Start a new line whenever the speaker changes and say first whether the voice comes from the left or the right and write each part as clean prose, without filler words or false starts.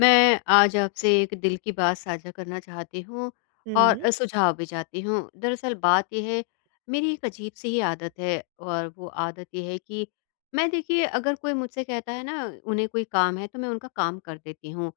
left: मैं आज आपसे एक दिल की बात साझा करना चाहती हूँ और
right: हुँ।
left: सुझाव भी चाहती हूँ। दरअसल बात ये है मेरी एक अजीब सी ही आदत है और वो आदत ये है कि मैं देखिए अगर कोई मुझसे कहता है ना उन्हें कोई काम है तो मैं उनका काम कर देती हूँ।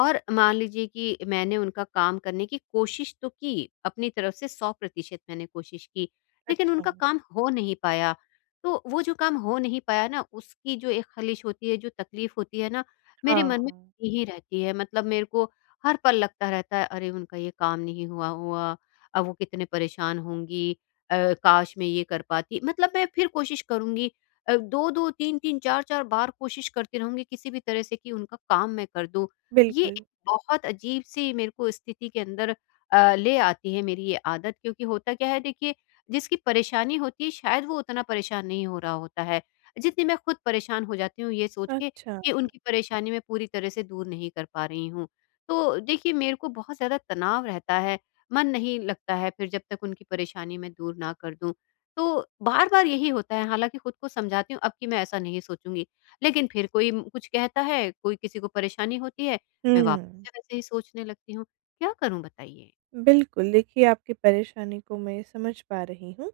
left: और मान लीजिए कि मैंने उनका काम करने की कोशिश तो की, अपनी तरफ से 100% मैंने कोशिश की, लेकिन
right: अच्छा,
left: उनका काम हो नहीं पाया। तो वो जो काम हो नहीं पाया ना उसकी जो एक खलिश होती है, जो तकलीफ़ होती है ना, मेरे मन में
right: हाँ,
left: ही रहती है मतलब मेरे को हर पल लगता रहता है अरे उनका ये काम नहीं हुआ हुआ अब वो कितने परेशान होंगी। अ, काश मैं ये कर पाती मतलब मैं फिर कोशिश करूंगी, दो दो तीन तीन चार चार बार कोशिश करती रहूंगी किसी भी तरह से कि उनका काम मैं कर दूं। ये
right: बिल्कुल,
left: एक बहुत अजीब सी मेरे को स्थिति के अंदर ले आती है मेरी ये आदत क्योंकि होता क्या है देखिए जिसकी परेशानी होती है शायद वो उतना परेशान नहीं हो रहा होता है जितनी मैं खुद परेशान हो जाती हूँ ये सोच के
right: अच्छा,
left: कि उनकी परेशानी मैं पूरी तरह से दूर नहीं कर पा रही हूँ। तो देखिए मेरे को बहुत ज़्यादा तनाव रहता है, मन नहीं लगता है फिर जब तक उनकी परेशानी मैं दूर ना कर दूँ। तो बार-बार यही होता है, हालाँकि खुद को समझाती हूँ अब कि मैं ऐसा नहीं सोचूँगी। लेकिन फिर कोई कुछ कहता है, कोई किसी को परेशानी होती है,
right: हुँ।
left: मैं वापस से वैसे ही सोचने लगती हूँ। क्या करूँ बताइए?
right: बिल्कुल, देखिए आपकी परेशानी को मैं समझ पा रही हूँ।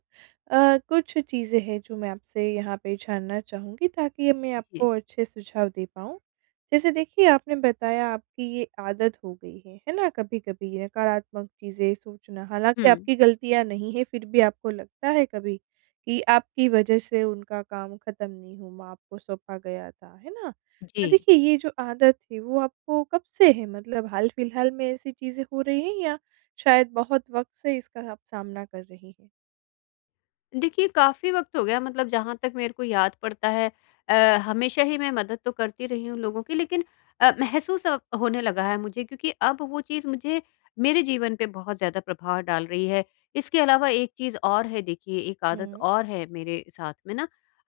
right: कुछ चीज़ें हैं जो मैं आपसे यहाँ पे जानना चाहूँगी ताकि ये मैं
left: जी।
right: आपको अच्छे सुझाव दे पाऊँ। जैसे देखिए आपने बताया आपकी ये आदत हो गई है ना? कभी-कभी नकारात्मक चीज़ें सोचना, हालाँकि
left: हुँ,
right: आपकी गलतियाँ नहीं है फिर भी आपको लगता है कभी कि आपकी वजह से उनका काम खत्म नहीं हुआ, आपको सौंपा गया था, है ना?
left: जी।
right: तो देखिए ये जो आदत है वो आपको कब से है? मतलब हाल-फिलहाल में ऐसी चीज़ें हो रही हैं या शायद बहुत वक़्त से इसका आप सामना कर रही हैं।
left: देखिए, काफ़ी वक़्त हो गया मतलब जहाँ तक मेरे को याद पड़ता है अ, हमेशा ही मैं मदद तो करती रही हूँ लोगों की, लेकिन महसूस अब होने लगा है मुझे क्योंकि अब वो चीज़ मुझे मेरे जीवन पे बहुत ज़्यादा प्रभाव डाल रही है। इसके अलावा एक चीज़ और है देखिए, एक आदत
right: हुँ।
left: और है मेरे साथ में ना,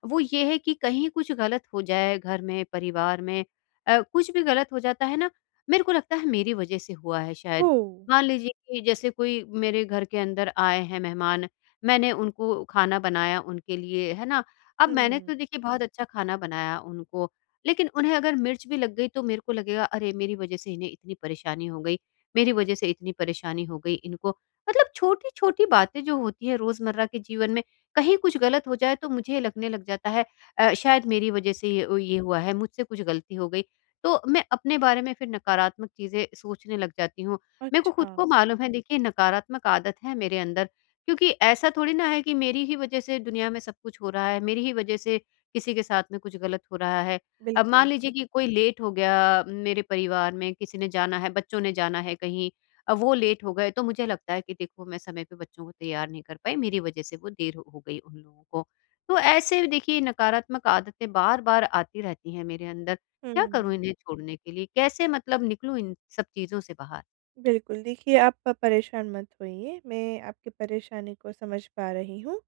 left: वो ये है कि कहीं कुछ गलत हो जाए घर में, परिवार में, कुछ भी गलत हो जाता है ना, मेरे को लगता है मेरी वज़ह से हुआ है शायद।
right: ओह!
left: मान लीजिए कि जैसे कोई मेरे घर के अंदर आए हैं मेहमान, मैंने उनको खाना बनाया उनके लिए, है ना? अब मैंने
right: हुँ।
left: तो देखिए बहुत अच्छा खाना बनाया उनको, लेकिन उन्हें अगर मिर्च भी लग गई तो मेरे को लगेगा अरे! मेरी वज़ह से इन्हें इतनी परेशानी हो गई, मेरी वज़ह से इतनी परेशानी हो गई इनको। मतलब छोटी-छोटी बातें जो होती हैं रोज़मर्रा के जीवन में, कहीं कुछ गलत हो जाए तो मुझे लगने लग जाता है शायद मेरी वज़ह से ये हुआ है, मुझसे कुछ गलती हो गई। तो मैं अपने बारे में फिर नकारात्मक चीज़ें सोचने लग जाती हूँ। मेरे को
right: अच्छा,
left: खुद को मालूम है देखिए नकारात्मक आदत है मेरे अंदर क्योंकि ऐसा थोड़ी ना है कि मेरी ही वज़ह से दुनिया में सब कुछ हो रहा है, मेरी ही वज़ह से किसी के साथ में कुछ गलत हो रहा है। अब
right: बिल्कुल।
left: मान लीजिए कि कोई लेट हो गया मेरे परिवार में, किसी ने जाना है, बच्चों ने जाना है कहीं, अब वो लेट हो गए, तो मुझे लगता है कि देखो मैं समय पे बच्चों को तैयार नहीं कर पाई, मेरी वज़ह से वो देर हो गई उन लोगों को। तो ऐसे देखिए नकारात्मक आदतें बार-बार आती रहती हैं मेरे अंदर। क्या करूँ
right: हुँ।
left: इन्हें छोड़ने के लिए? कैसे मतलब निकलूँ इन सब चीज़ों से बाहर?
right: बिल्कुल, देखिए आप परेशान मत होइए, मैं आपकी परेशानी को समझ पा रही हूँ।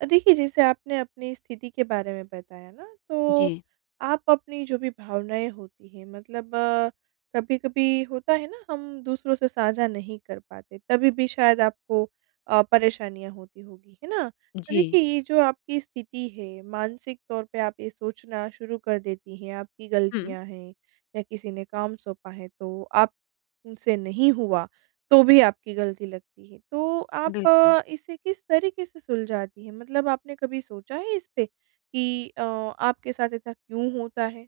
right: देखिए जैसे आपने अपनी स्थिति के बारे में बताया ना, तो
left: जी।
right: आप अपनी जो भी भावनाएँ होती हैं मतलब कभी-कभी होता है ना हम दूसरों से साझा नहीं कर पाते, तभी भी शायद आपको परेशानियाँ होती होगी, है ना? तो
left: जी।
right: देखिए ये जो आपकी स्थिति है, मानसिक तौर पे आप ये सोचना शुरू कर देती हैं, आपकी
left: हुँ,
right: गलतियाँ हैं या किसी ने काम सौंपा है तो आप उनसे नहीं हुआ, तो भी आपकी गलती लगती है। तो आप
left: बिल्कुल।
right: इसे किस तरीके से सुलझाती हैं? मतलब आपने कभी सोचा है इस पे कि आपके साथ ऐसा क्यों होता है?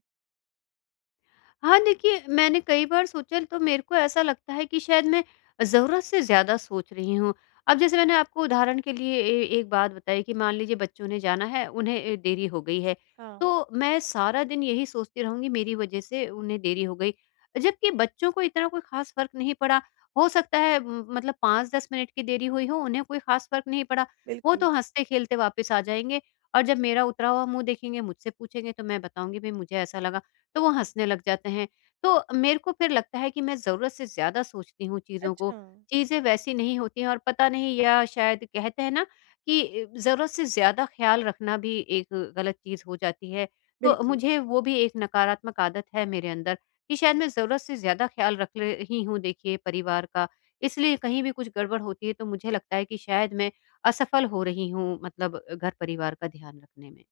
left: हाँ, देखिए मैंने कई बार सोचा तो मेरे को ऐसा लगता है कि शायद मैं ज़रूरत से ज़्यादा सोच रही हूँ। अब जैसे मैंने आपको उदाहरण के लिए ए एक बात बताई कि मान लीजिए बच्चों ने जाना है, उन्हें देरी हो गई है,
right: हाँ,
left: तो मैं सारा दिन यही सोचती रहूँगी मेरी वज़ह से उन्हें देरी हो गई। जबकि बच्चों को इतना कोई ख़ास फ़र्क नहीं पड़ा, हो सकता है म मतलब 5-10 मिनट की देरी हुई हो, उन्हें कोई ख़ास फ़र्क नहीं पड़ा, वो
right: बिल्कुल।
left: तो हँसते-खेलते वापस आ जाएँगे और जब मेरा उतरा हुआ मुँह देखेंगे, मुझसे पूछेंगे तो मैं बताऊँगी भई मुझे ऐसा लगा। तो वो हँसने लग जाते हैं। तो मेरे को फिर लगता है कि मैं ज़रूरत से ज़्यादा सोचती हूँ चीज़ों
right: अच्छा,
left: को, चीज़ें वैसी नहीं होती हैं, और पता नहीं या शायद कहते हैं ना कि ज़रूरत से ज़्यादा ख़्याल रखना भी एक गलत चीज़ हो जाती है। तो
right: बिल्कुल।
left: मुझे वो भी एक नकारात्मक आदत है मेरे अंदर कि शायद मैं ज़रूरत से ज़्यादा ख़्याल रख ले रही हूँ देखिए परिवार का। इसलिए कहीं भी कुछ गड़बड़ होती है तो मुझे लगता है कि शायद मैं असफल हो रही हूँ मतलब घर परिवार का ध्यान रखने में।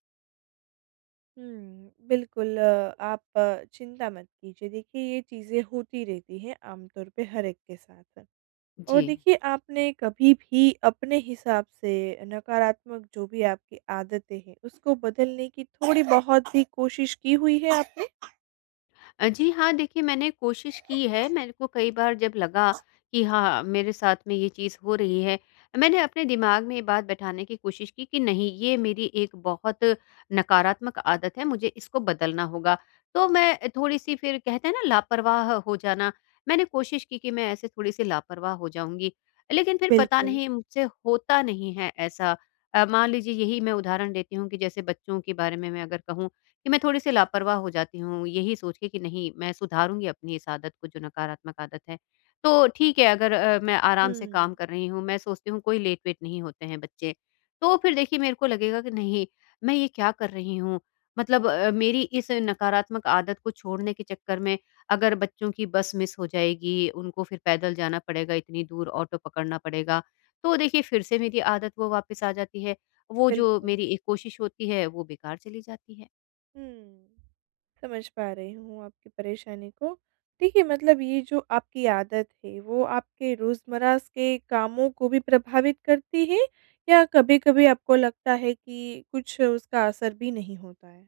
right: हुँ, बिल्कुल आप चिंता मत कीजिए। देखिए, ये चीज़ें होती रहती हैं आमतौर पे हर एक के साथ। और
left: जी।
right: देखिए आपने कभी भी अपने हिसाब से नकारात्मक जो भी आपकी आदतें हैं उसको बदलने की थोड़ी बहुत भी कोशिश की हुई है आपने?
left: जी हाँ, देखिए मैंने कोशिश की है, मेरे को कई बार जब लगा कि हाँ, मेरे साथ में ये चीज़ हो रही है, मैंने अपने दिमाग में ये बात बैठाने की कोशिश की कि नहीं, ये मेरी एक बहुत नकारात्मक आदत है, मुझे इसको बदलना होगा। तो मैं थोड़ी-सी फिर कहते हैं ना लापरवाह हो जाना, मैंने कोशिश की कि मैं ऐसे थोड़ी-सी लापरवाह हो जाऊँगी। लेकिन फिर पता
right: बिल्कुल।
left: नहीं मुझसे होता नहीं है ऐसा। मान लीजिए यही मैं उदाहरण देती हूँ कि जैसे बच्चों के बारे में मैं अगर कहूँ, कि मैं थोड़ी-सी लापरवाह हो जाती हूँ, यही सोच के कि नहीं मैं सुधारूँगी अपनी इस आदत को जो नकारात्मक आदत है। तो ठीक है, अगर मैं आराम से काम
right: हुँ,
left: कर रही हूँ, मैं सोचती हूँ कोई लेट-वेट नहीं होते हैं बच्चे, तो फिर देखिए मेरे को लगेगा कि नहीं, मैं ये क्या कर रही हूँ? मतलब मेरी इस नकारात्मक आदत को छोड़ने के चक्कर में अगर बच्चों की बस मिस हो जाएगी, उनको फिर पैदल जाना पड़ेगा इतनी दूर, ऑटो पकड़ना पड़ेगा, तो देखिए फिर से मेरी आदत वो वापस आ जाती है। वो जो
right: बिल्कुल।
left: मेरी एक कोशिश होती है, वो बेकार चली जाती है।
right: हुँ, समझ पा रही हूँ आपकी परेशानी को। देखिए मतलब ये जो आपकी आदत है वो आपके रोज़मर्रा के कामों को भी प्रभावित करती है या कभी-कभी आपको लगता है कि कुछ उसका असर भी नहीं होता है?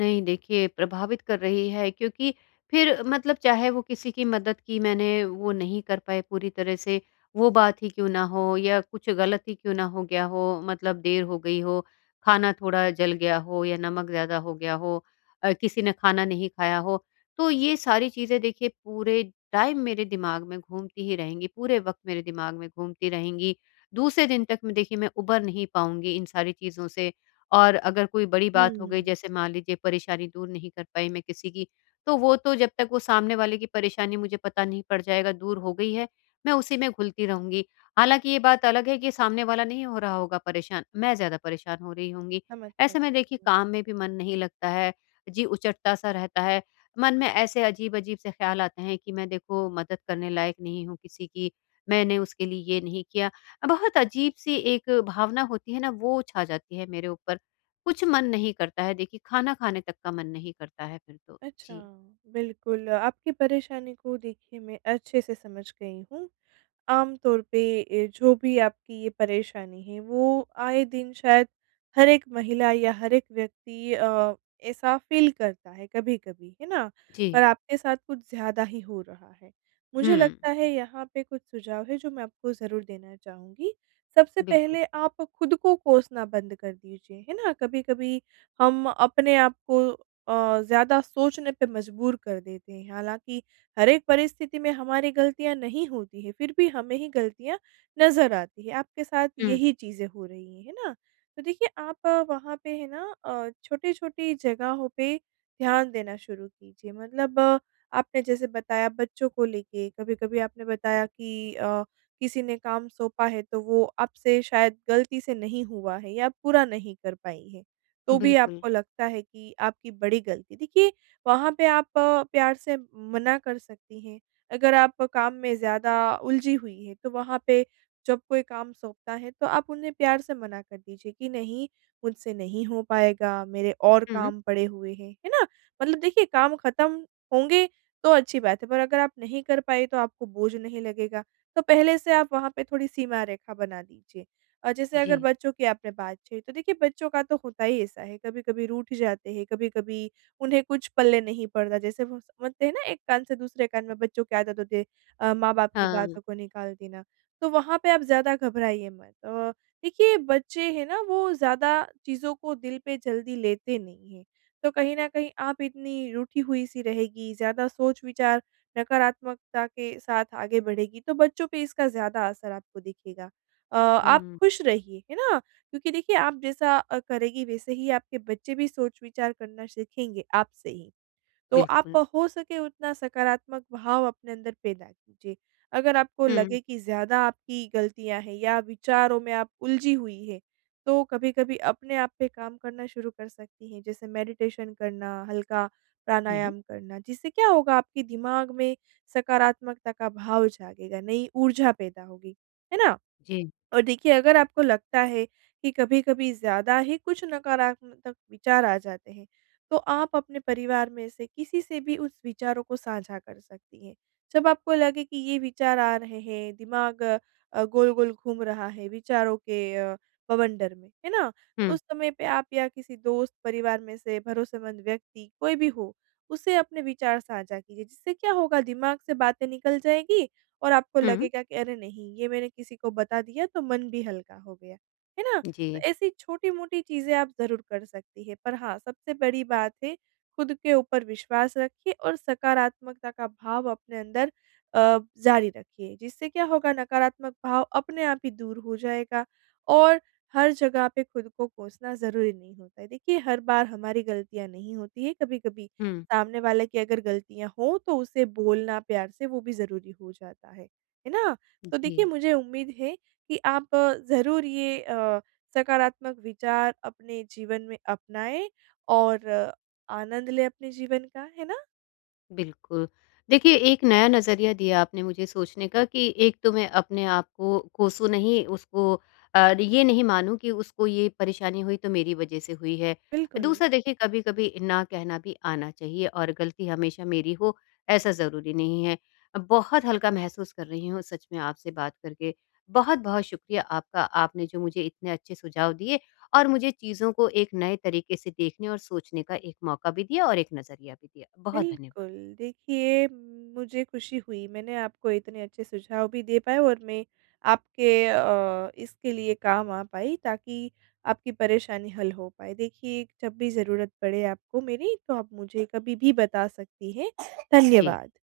left: नहीं देखिए प्रभावित कर रही है क्योंकि फिर मतलब चाहे वो किसी की मदद की मैंने वो नहीं कर पाए पूरी तरह से, वो बात ही क्यों ना हो या कुछ गलत ही क्यों ना हो गया हो, मतलब देर हो गई हो, खाना थोड़ा जल गया हो या नमक ज़्यादा हो गया हो, किसी ने खाना नहीं खाया हो, तो ये सारी चीज़ें देखिए पूरे टाइम मेरे दिमाग में घूमती ही रहेंगी, पूरे वक्त मेरे दिमाग में घूमती रहेंगी, दूसरे दिन तक मैं देखिए मैं उबर नहीं पाऊंगी इन सारी चीज़ों से। और अगर कोई बड़ी बात हो गई
right: हुँ,
left: जैसे मान लीजिए परेशानी दूर नहीं कर पाई मैं किसी की, तो वो तो जब तक वो सामने वाले की परेशानी मुझे पता नहीं पड़ जाएगा दूर हो गई है, मैं उसी में घुलती रहूँगी। हालाँकि ये बात अलग है कि सामने वाला नहीं हो रहा होगा परेशान, मैं ज़्यादा परेशान हो रही होंगी।
right: समझ
left: ऐसे में
right: सकती
left: देखिए
right: हूँ।
left: काम में भी मन नहीं लगता है, जी उचटता-सा रहता है। मन में ऐसे अजीब-अजीब से ख़्याल आते हैं कि मैं देखो मदद करने लायक नहीं हूँ किसी की, मैंने उसके लिए ये नहीं किया। बहुत अजीब-सी एक भावना होती है ना, वो छा जाती है मेरे ऊपर। कुछ मन नहीं करता है देखिए, खाना खाने तक का मन नहीं करता है फिर तो।
right: अच्छा,
left: जी,
right: बिल्कुल आपकी परेशानी को देखिए मैं अच्छे से समझ गई हूँ। आम तौर पे जो भी आपकी ये परेशानी है वो आए दिन शायद हर एक महिला या हर एक व्यक्ति ऐसा फील करता है कभी-कभी, है ना?
left: जी।
right: पर आपके साथ कुछ ज़्यादा ही हो रहा है।
left: हुँ,
right: मुझे लगता है यहाँ पे कुछ सुझाव है जो मैं आपको ज़रूर देना चाहूँगी। सबसे
left: बिल्कुल।
right: पहले आप खुद को कोसना बंद कर दीजिए, है ना? कभी-कभी हम अपने आप को ज़्यादा सोचने पे मजबूर कर देते हैं। हालाँकि हर एक परिस्थिति में हमारी गलतियाँ नहीं होती हैं, फिर भी हमें ही गलतियाँ नज़र आती हैं। आपके साथ
left: हुँ,
right: यही चीज़ें हो रही हैं, है ना? तो देखिए आप वहाँ पे है ना छोटी-छोटी जगहों पे ध्यान देना शुरू कीजिए। मतलब आपने जैसे बताया बच्चों को लेके, कभी-कभी आपने बताया कि किसी ने काम सौंपा है तो वो आपसे शायद गलती से नहीं हुआ है या पूरा नहीं कर पाई है, तो भी
left: बिल्कुल।
right: आपको लगता है कि आपकी बड़ी गलती। देखिए वहाँ पे आप प्यार से मना कर सकती हैं। अगर आप काम में ज़्यादा उलझी हुई हैं, तो वहाँ पे जब कोई काम सौंपता है, तो आप उन्हें प्यार से मना कर दीजिए कि नहीं, मुझसे नहीं हो पाएगा, मेरे और
left: हुँ,
right: काम पड़े हुए हैं। है ना? मतलब देखिए काम ख़त्म होंगे तो अच्छी बात है, पर अगर आप नहीं कर पाए तो आपको बोझ नहीं लगेगा। तो पहले से आप वहाँ पे थोड़ी सीमा रेखा बना दीजिए। जैसे अगर
left: जी।
right: बच्चों की आपने बात छेड़ी, तो देखिए बच्चों का तो होता ही ऐसा है, कभी-कभी रूठ जाते हैं, कभी-कभी उन्हें कुछ पल्ले नहीं पड़ता। जैसे वो बोलते हैं ना एक कान से दूसरे कान में बच्चों की आदत होती है माँ-बाप की
left: हाँ,
right: बातों को निकाल देना। तो वहाँ पे आप ज़्यादा घबराइए मत। देखिए बच्चे हैं ना वो ज़्यादा चीज़ों को दिल पे जल्दी लेते नहीं हैं। तो कहीं न कहीं आप इतनी रूठी हुई-सी रहेगी, ज़्यादा सोच-विचार नकारात्मकता के साथ आगे बढ़ेगी, तो बच्चों पे इसका ज़्यादा असर आपको दिखेगा। आप
left: हुँ,
right: खुश रहिए, है ना? क्योंकि देखिए आप जैसा करेंगी वैसे ही आपके बच्चे भी सोच विचार करना सीखेंगे आपसे ही। तो आप
left: बिल्कुल।
right: हो सके उतना सकारात्मक भाव अपने अंदर पैदा कीजिए। अगर आपको
left: हुँ,
right: लगे कि ज़्यादा आपकी गलतियाँ हैं या विचारों में आप उलझी हुई हैं, तो कभी-कभी अपने आप पे काम करना शुरू कर सकती हैं, जैसे मेडिटेशन करना, हल्का
left: हुँ,
right: प्राणायाम करना। जिससे क्या होगा आपके दिमाग में सकारात्मकता का भाव जागेगा, नई ऊर्जा पैदा होगी। है ना?
left: जी।
right: और देखिए अगर आपको लगता है कि कभी-कभी ज़्यादा ही कुछ नकारात्मक विचार आ जाते हैं, तो आप अपने परिवार में से किसी से भी उस विचारों को साझा कर सकती हैं। जब आपको लगे कि ये विचार आ रहे हैं, दिमाग गोल-गोल घूम रहा है विचारों के बवंडर में, है ना? तो
left: हुँ,
right: उस समय पे आप या किसी दोस्त, परिवार में से भरोसेमंद व्यक्ति कोई भी हो, उससे अपने विचार साझा कीजिए। जिससे क्या होगा दिमाग से बातें निकल जाएगी और आपको
left: हुँ,
right: लगेगा कि अरे नहीं, ये मैंने किसी को बता दिया तो मन भी हल्का हो गया। है ना?
left: जी।
right: तो ऐसी छोटी-मोटी चीज़ें आप ज़रूर कर सकती हैं। पर हाँ, सबसे बड़ी बात है खुद के ऊपर विश्वास रखिए और सकारात्मकता का भाव अपने अंदर अ, जारी रखिए। जिससे क्या होगा नकारात्मक भाव अपने आप ही दूर हो जाएगा और हर जगह पे खुद को कोसना ज़रूरी नहीं होता है। देखिए हर बार हमारी गलतियाँ नहीं होती हैं, कभी-कभी
left: हुँ,
right: सामने वाले की अगर गलतियाँ हों तो उसे बोलना प्यार से वो भी ज़रूरी हो जाता है ना? तो
left: जी।
right: देखिए मुझे उम्मीद है कि आप ज़रूर ये सकारात्मक विचार अपने जीवन में अपनाएँ और आनंद लें अपने जीवन का, है ना?
left: बिल्कुल। देखिए, एक नया नज़रिया दिया आपने मुझे सोचने का कि एक तो मैं अपने आप को कोसू नहीं, उसको ये नहीं मानूँ कि उसको ये परेशानी हुई तो मेरी वज़ह से हुई है।
right: बिल्कुल।
left: दूसरा देखिए कभी-कभी ना कहना भी आना चाहिए और गलती हमेशा मेरी हो, ऐसा ज़रूरी नहीं है। बहुत हल्का महसूस कर रही हूँ सच में आपसे बात करके। बहुत-बहुत शुक्रिया आपका, आपने जो मुझे इतने अच्छे सुझाव दिए और मुझे चीज़ों को एक नए तरीके से देखने और सोचने का एक मौका भी दिया और एक नज़रिया भी दिया। बहुत धन्यवाद।
right: बिल्कुल, देखिए मुझे खुशी हुई मैंने आपको इतने अच्छे सुझाव भी दे पाए और मैं आपके इसके लिए काम आ पाई ताकि आपकी परेशानी हल हो पाए। देखिए जब भी ज़रूरत पड़े आपको मेरी तो आप मुझे कभी भी बता सकती हैं।
left: जी।
right: धन्यवाद।